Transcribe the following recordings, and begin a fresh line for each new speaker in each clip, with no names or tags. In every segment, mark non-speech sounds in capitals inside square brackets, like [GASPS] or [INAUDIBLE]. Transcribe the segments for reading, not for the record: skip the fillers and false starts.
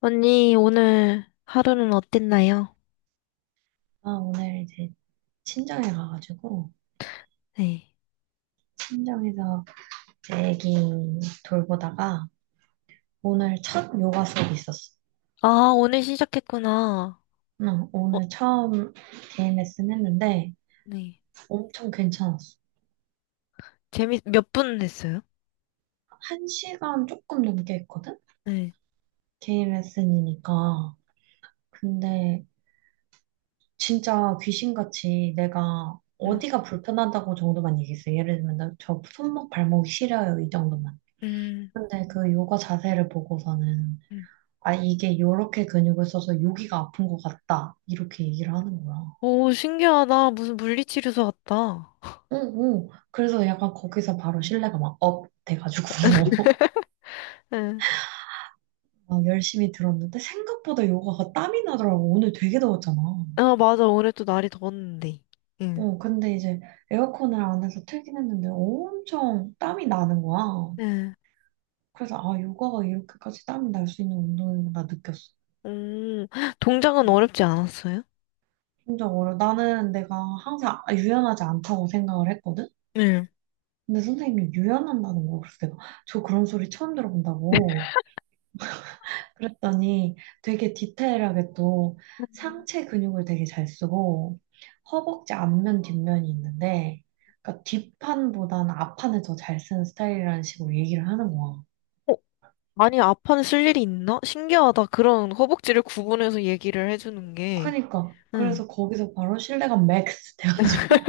언니, 오늘 하루는 어땠나요?
아, 오늘 이제 친정에 가가지고,
네.
친정에서 제 애기 돌보다가, 오늘 첫 요가 수업이 있었어.
아, 오늘 시작했구나.
응,
어,
오늘 처음 DMS는 했는데,
네.
엄청 괜찮았어.
몇 분 했어요?
한 시간 조금 넘게 했거든?
네.
DMS니까. 근데, 진짜 귀신같이 내가
음,
어디가 불편하다고 정도만 얘기했어. 예를 들면, 나 저 손목, 발목이 시려요. 이 정도만.
음,
근데 그 요가 자세를 보고서는,
음.
아, 이게 요렇게 근육을 써서 여기가 아픈 것 같다. 이렇게 얘기를 하는 거야.
오, 신기하다. 무슨 물리치료소 같다. [LAUGHS]
응, 응. 그래서 약간 거기서 바로 신뢰가 막 업 돼가지고 [LAUGHS]
네.
막 열심히 들었는데 생각보다 요가가 땀이 나더라고. 오늘 되게 더웠잖아.
아, 맞아. 올해 또 날이 더웠는데. 응.
어, 근데 이제 에어컨을 안에서 틀긴 했는데 엄청 땀이 나는 거야.
네.
그래서 아, 요가가 이렇게까지 땀이 날 수 있는 운동이구나 느꼈어.
음, 동작은 어렵지 않았어요?
진짜 어려. 나는 내가 항상 유연하지 않다고 생각을 했거든.
네.
근데 선생님이 유연한다는 거 그래서 내가 저 그런 소리 처음 들어본다고 그랬더니 되게 디테일하게 또 상체 근육을 되게 잘 쓰고 허벅지 앞면 뒷면이 있는데 그러니까 뒷판보다는 앞판을 더 잘 쓰는 스타일이라는 식으로 얘기를 하는 거야.
어, 아니, 아파는 쓸 일이 있나? 신기하다. 그런 허벅지를 구분해서 얘기를 해주는 게.
그러니까
응.
그래서 거기서 바로 신뢰감 맥스 돼가지고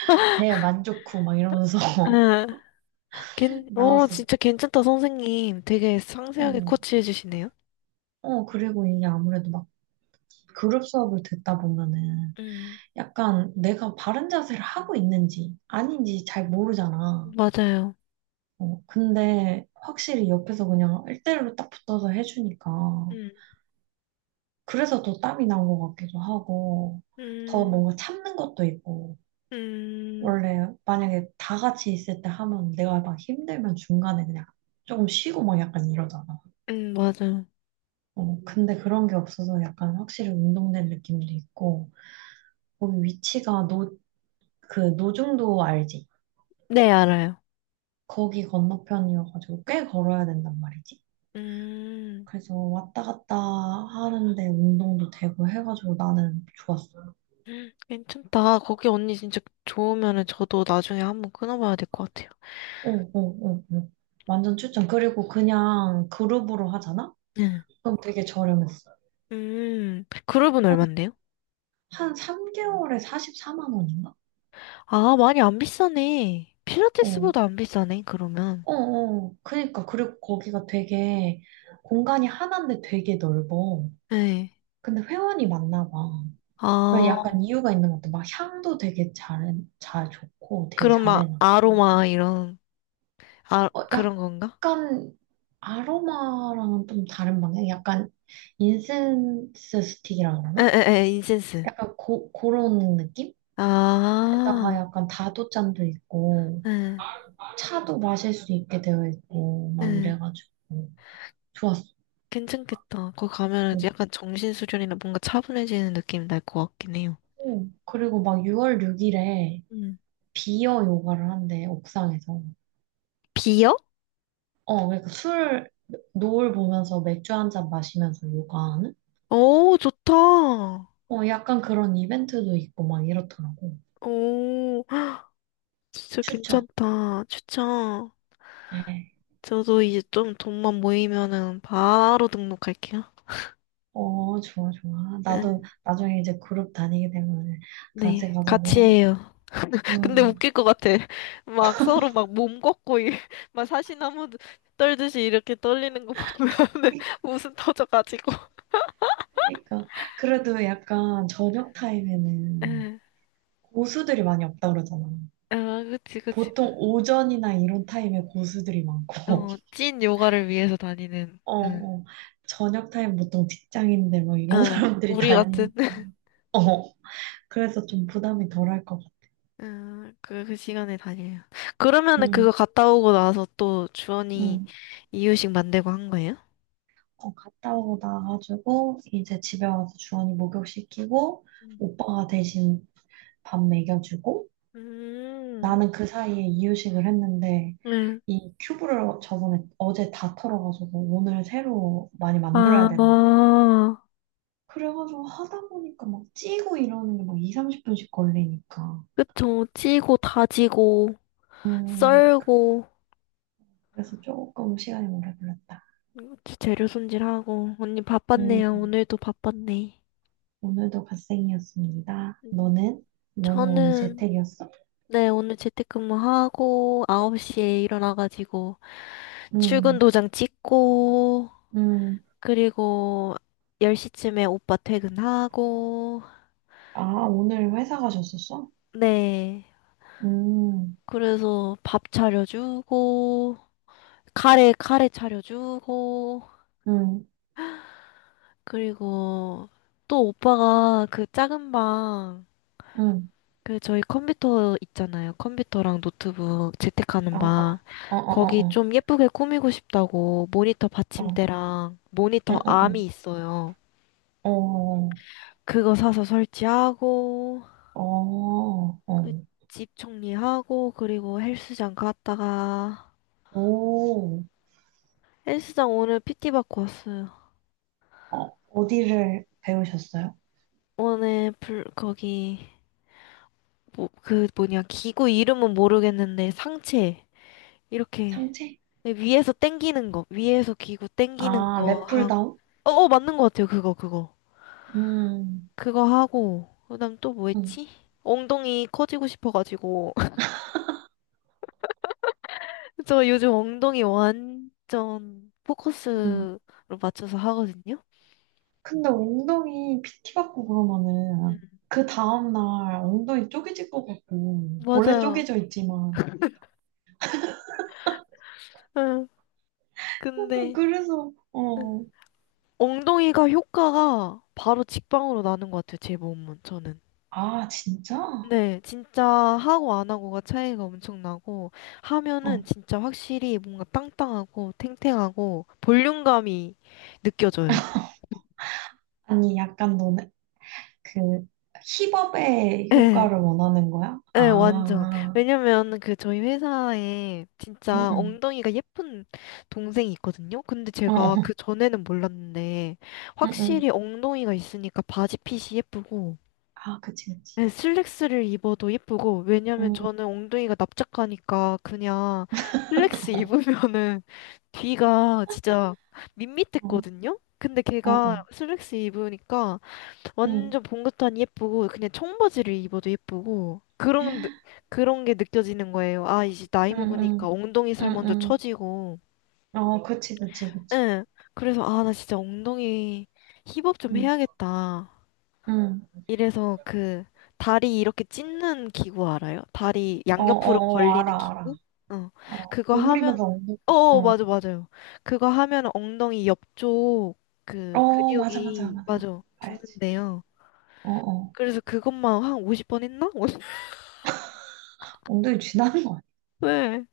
[LAUGHS] 대만족 후 막 이러면서
응.
[LAUGHS] 나
오,
왔어
진짜 괜찮다, 선생님. 되게 상세하게
어,
코치해 주시네요.
어 그리고 이게 아무래도 막 그룹 수업을 듣다 보면은
음,
약간 내가 바른 자세를 하고 있는지 아닌지 잘 모르잖아.
맞아요.
어, 근데 확실히 옆에서 그냥 1대1로 딱 붙어서 해주니까
음,
그래서 더 땀이 난 것 같기도 하고 더
음,
뭔가 참는 것도 있고
음,
원래 만약에 다 같이 있을 때 하면 내가 막 힘들면 중간에 그냥 조금 쉬고 막 약간 이러잖아.
맞아요.
어, 근데 그런 게 없어서 약간 확실히 운동된 느낌도 있고 거기 위치가 그 노중도 알지?
네, 알아요.
거기 건너편이어가지고 꽤 걸어야 된단 말이지.
음,
그래서 왔다 갔다 하는데 운동도 되고 해가지고 나는 좋았어.
괜찮다. 거기 언니 진짜 좋으면은 저도 나중에 한번 끊어봐야 될 것 같아요.
어, 어, 어, 어. 완전 추천. 그리고 그냥 그룹으로 하잖아?
네.
그럼 되게 저렴했어.
그룹은
한,
얼만데요?
한 3개월에 44만 원인가?
아, 많이 안 비싸네.
어,
필라테스보다 안 비싸네, 그러면.
어, 어. 그니까. 그리고 거기가 되게 공간이 하나인데 되게 넓어.
네.
근데 회원이 많나 봐. 그러니까 약간
아,
이유가 있는 것 같아. 막 향도 되게 잘 좋고 되게
그럼 막
잘해놔.
아로마 이런, 아,
어,
그런 건가?
약간 아로마랑은 좀 다른 방향? 약간 인센스 스틱이라 그러나?
에에에 인센스.
약간 그런 느낌? 에다가
아,
약간 다도잔도 있고
에,
차도 마실 수 있게 되어 있고 막
에.
이래가지고 좋았어.
괜찮겠다. 거기 가면 약간 정신수련이나 뭔가 차분해지는 느낌 날 것 같긴 해요.
어, 그리고 막 6월 6일에
음.
비어 요가를 한대 옥상에서.
비어?
어 그러니까 술 노을 보면서 맥주 한 잔 마시면서 요가하는?
오, 좋다.
어 약간 그런 이벤트도 있고 막 이렇더라고.
오, [GASPS] 진짜
추천.
괜찮다. 추천.
네.
저도 이제 좀 돈만 모이면은 바로 등록할게요.
어, 좋아, 좋아. 나도
응.
나중에 이제 그룹 다니게 되면 같이
네, 같이
가자고.
해요. 근데
음.
웃길 것 같아. [LAUGHS] 막 서로 막 몸 걷고 이- [LAUGHS] 막 사시나무 떨듯이 이렇게 떨리는 거 보면 [LAUGHS]
[LAUGHS]
웃음 터져가지고.
그러니까. 그래도 약간 저녁 타임에는
응,
고수들이 많이 없다 그러잖아.
아, 그치, 그치.
보통 오전이나 이런 타임에 고수들이 많고,
어,
[LAUGHS]
찐 요가를 위해서 다니는.
어,
응.
어. 저녁 타임 보통 직장인들 뭐 이런 [LAUGHS]
어,
사람들이
우리 같은.
다니니까.
[LAUGHS]
어, 그래서 좀 부담이 덜할 것 같아.
응, 그 시간에 다녀요. 그러면은 그거
응,
갔다 오고 나서 또 주원이
응.
이유식 만들고 한 거예요?
어, 갔다 오고 나가지고, 이제 집에 와서 주원이 목욕시키고,
음,
오빠가 대신 밥 먹여주고
음,
나는 그 사이에 이유식을 했는데
응.
이 큐브를 저번에 어제 다 털어가지고 오늘 새로 많이 만들어야
아,
되는 거야. 그래가지고 하다 보니까 막 찌고 이러는 게 막 2, 30분씩 걸리니까
그쵸. 찌고 다지고
음
썰고.
그래서 조금 시간이 오래 걸렸다.
그치, 재료 손질하고. 언니 바빴네요.
음
오늘도 바빴네.
오늘도 갓생이었습니다.
음,
너는? 너는 오늘
저는,
재택이었어?
네, 오늘 재택근무하고, 9시에 일어나가지고, 출근
음,
도장 찍고,
음.
그리고 10시쯤에 오빠 퇴근하고,
아 오늘 회사 가셨었어?
네.
음,
그래서 밥 차려주고, 카레 차려주고,
음,
그리고 또 오빠가 그 작은 방,
음.
그 저희 컴퓨터 있잖아요. 컴퓨터랑 노트북 재택하는
어, 어,
방.
어,
거기
어, 어.
좀 예쁘게 꾸미고 싶다고 모니터
어.
받침대랑
응,
모니터
응,
암이
응.
있어요.
어,
그거 사서 설치하고
어, 어.
그
어.
집 정리하고 그리고 헬스장 갔다가
오,
헬스장 오늘 PT 받고 왔어요.
어, 어디를 배우셨어요?
오늘 불 거기 뭐 그 뭐냐 기구 이름은 모르겠는데 상체 이렇게
상체?
위에서 당기는 거 위에서 기구 당기는
아,
거
랩풀다운?
어, 어, 맞는 것 같아요. 그거, 그거.
음,
그거 하고, 그다음 또 뭐
음,
했지? 엉덩이 커지고 싶어가지고. [LAUGHS] 저 요즘 엉덩이 완전
음.
포커스로 맞춰서 하거든요?
근데 엉덩이 PT 받고 그러면은
음.
그 다음날 엉덩이 쪼개질 것 같고, 원래
맞아요.
쪼개져 있지만,
응,
약간
근데,
그래서,
응.
어,
엉덩이가 효과가 바로 직방으로 나는 것 같아요. 제 몸은, 저는.
아, 진짜?
네, 진짜 하고 안 하고가 차이가 엄청 나고,
어.
하면은 진짜 확실히 뭔가 땅땅하고 탱탱하고 볼륨감이 느껴져요.
아니, 약간 너네, 그, 힙업의
예.
효과를 원하는 거야?
네, 완전.
아,
왜냐면 그 저희 회사에
응,
진짜
응.
엉덩이가 예쁜 동생이 있거든요. 근데
어.
제가 그
어.
전에는 몰랐는데
응,
확실히
응.
엉덩이가 있으니까 바지 핏이 예쁘고
아, 그치, 그치.
네, 슬랙스를 입어도 예쁘고 왜냐면
응,
저는 엉덩이가 납작하니까 그냥 슬랙스 입으면은 [LAUGHS] 뒤가 진짜
어,
밋밋했거든요. 근데
어,
걔가
어.
슬랙스 입으니까
응,
완전 봉긋한 예쁘고 그냥 청바지를 입어도 예쁘고 그런 느- 그런 게 느껴지는 거예요. 아 이제 나이
응,
먹으니까 엉덩이
응,
살 먼저
응,
처지고
응. 어, 그치, 그치, 그치.
응 그래서 아 나 진짜 엉덩이 힙업 좀
응,
해야겠다.
응.
이래서 그 다리 이렇게 찢는 기구 알아요? 다리
어,
양옆으로
어, 어,
벌리는
알아, 알아,
기구? 어
알아.
그거 하면
오므리면서 엉덩이,
어 어,
어.
맞아 맞아요. 그거 하면 엉덩이 옆쪽 그
어, 맞아, 맞아,
근육이
맞아.
맞아
알지.
붙는데요.
어, 어.
그래서 그것만 한 50번 했나?
엉덩이 쥐나는 거.
네.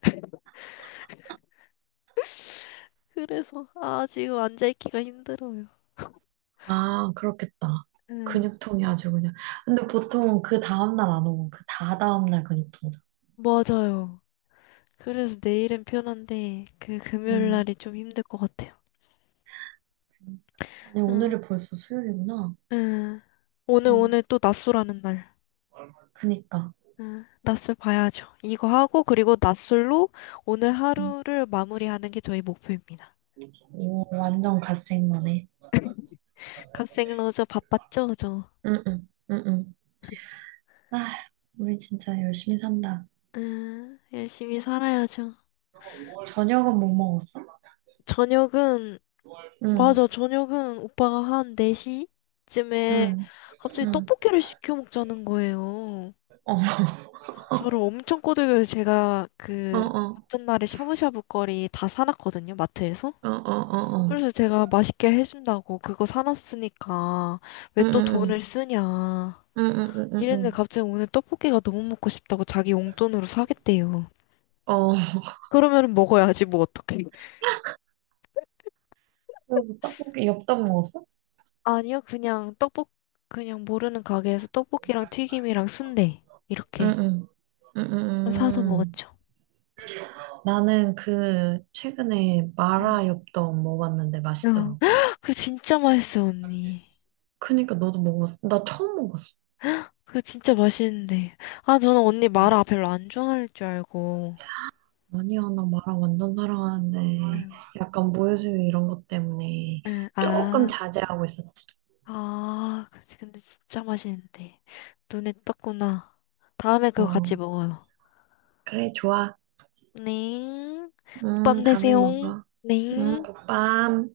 그래서, 아, 지금 앉아있기가 힘들어요.
아, 그렇겠다.
응,
근육통이 아주 그냥. 근데 보통 그 다음날 안 오고 그 다다음날 근육통 오잖아.
맞아요. 그래서 내일은 편한데, 그
야
금요일
응,
날이 좀 힘들 것 같아요.
아니,
응,
오늘이 벌써 수요일이구나.
응. 오늘,
응,
오늘 또 낮술하는 날.
그니까.
응, 낮술 봐야죠. 이거 하고, 그리고 낮술로 오늘 하루를 마무리하는 게 저희 목표입니다.
오, 완전 갓생머네.
갓생 러저 바빴죠, 저?
응응, 응응. 아, 우리 진짜 열심히 산다.
응, 열심히 살아야죠.
저녁은 못 먹었어?
저녁은
응,
맞아, 저녁은 오빠가 한 4시쯤에
응,
갑자기
응.
떡볶이를 시켜 먹자는 거예요.
어,
저를 엄청 꼬들겨서 제가
어,
그
어,
전날에 샤브샤브 거리 다 사놨거든요, 마트에서.
어, 어, 어, 어.
그래서 제가 맛있게 해준다고 그거 사놨으니까 왜
응,
또
응, 응,
돈을 쓰냐.
응, 응, 응,
이랬는데
응.
갑자기 오늘 떡볶이가 너무 먹고 싶다고 자기 용돈으로 사겠대요.
어,
그러면 먹어야지, 뭐 어떡해.
그래서 떡볶이, 엽떡 먹었어?
아니요, 그냥 모르는 가게에서 떡볶이랑 튀김이랑 순대.
응,
이렇게.
응, 응, 응.
사서
응.
먹었죠.
나는 그 최근에
음.
마라 엽떡 먹었는데
응.
맛있더라고.
[GASPS] 그거 진짜 맛있어, 언니.
그니까 너도 먹었어? 나 처음 먹었어.
그거 진짜 맛있는데. 아, 저는 언니 마라 별로 안 좋아할 줄 알고.
아니야, 나 마라 완전 사랑하는데,
응,
약간 모유수유 이런 것 때문에
응,
조금
아,
자제하고 있었지.
아, 그치. 근데 진짜 맛있는데. 눈에 떴구나. 다음에 그거
어,
같이 먹어요.
그래, 좋아.
네. 밤
다음에
되세요.
먹어.
네.
굿밤.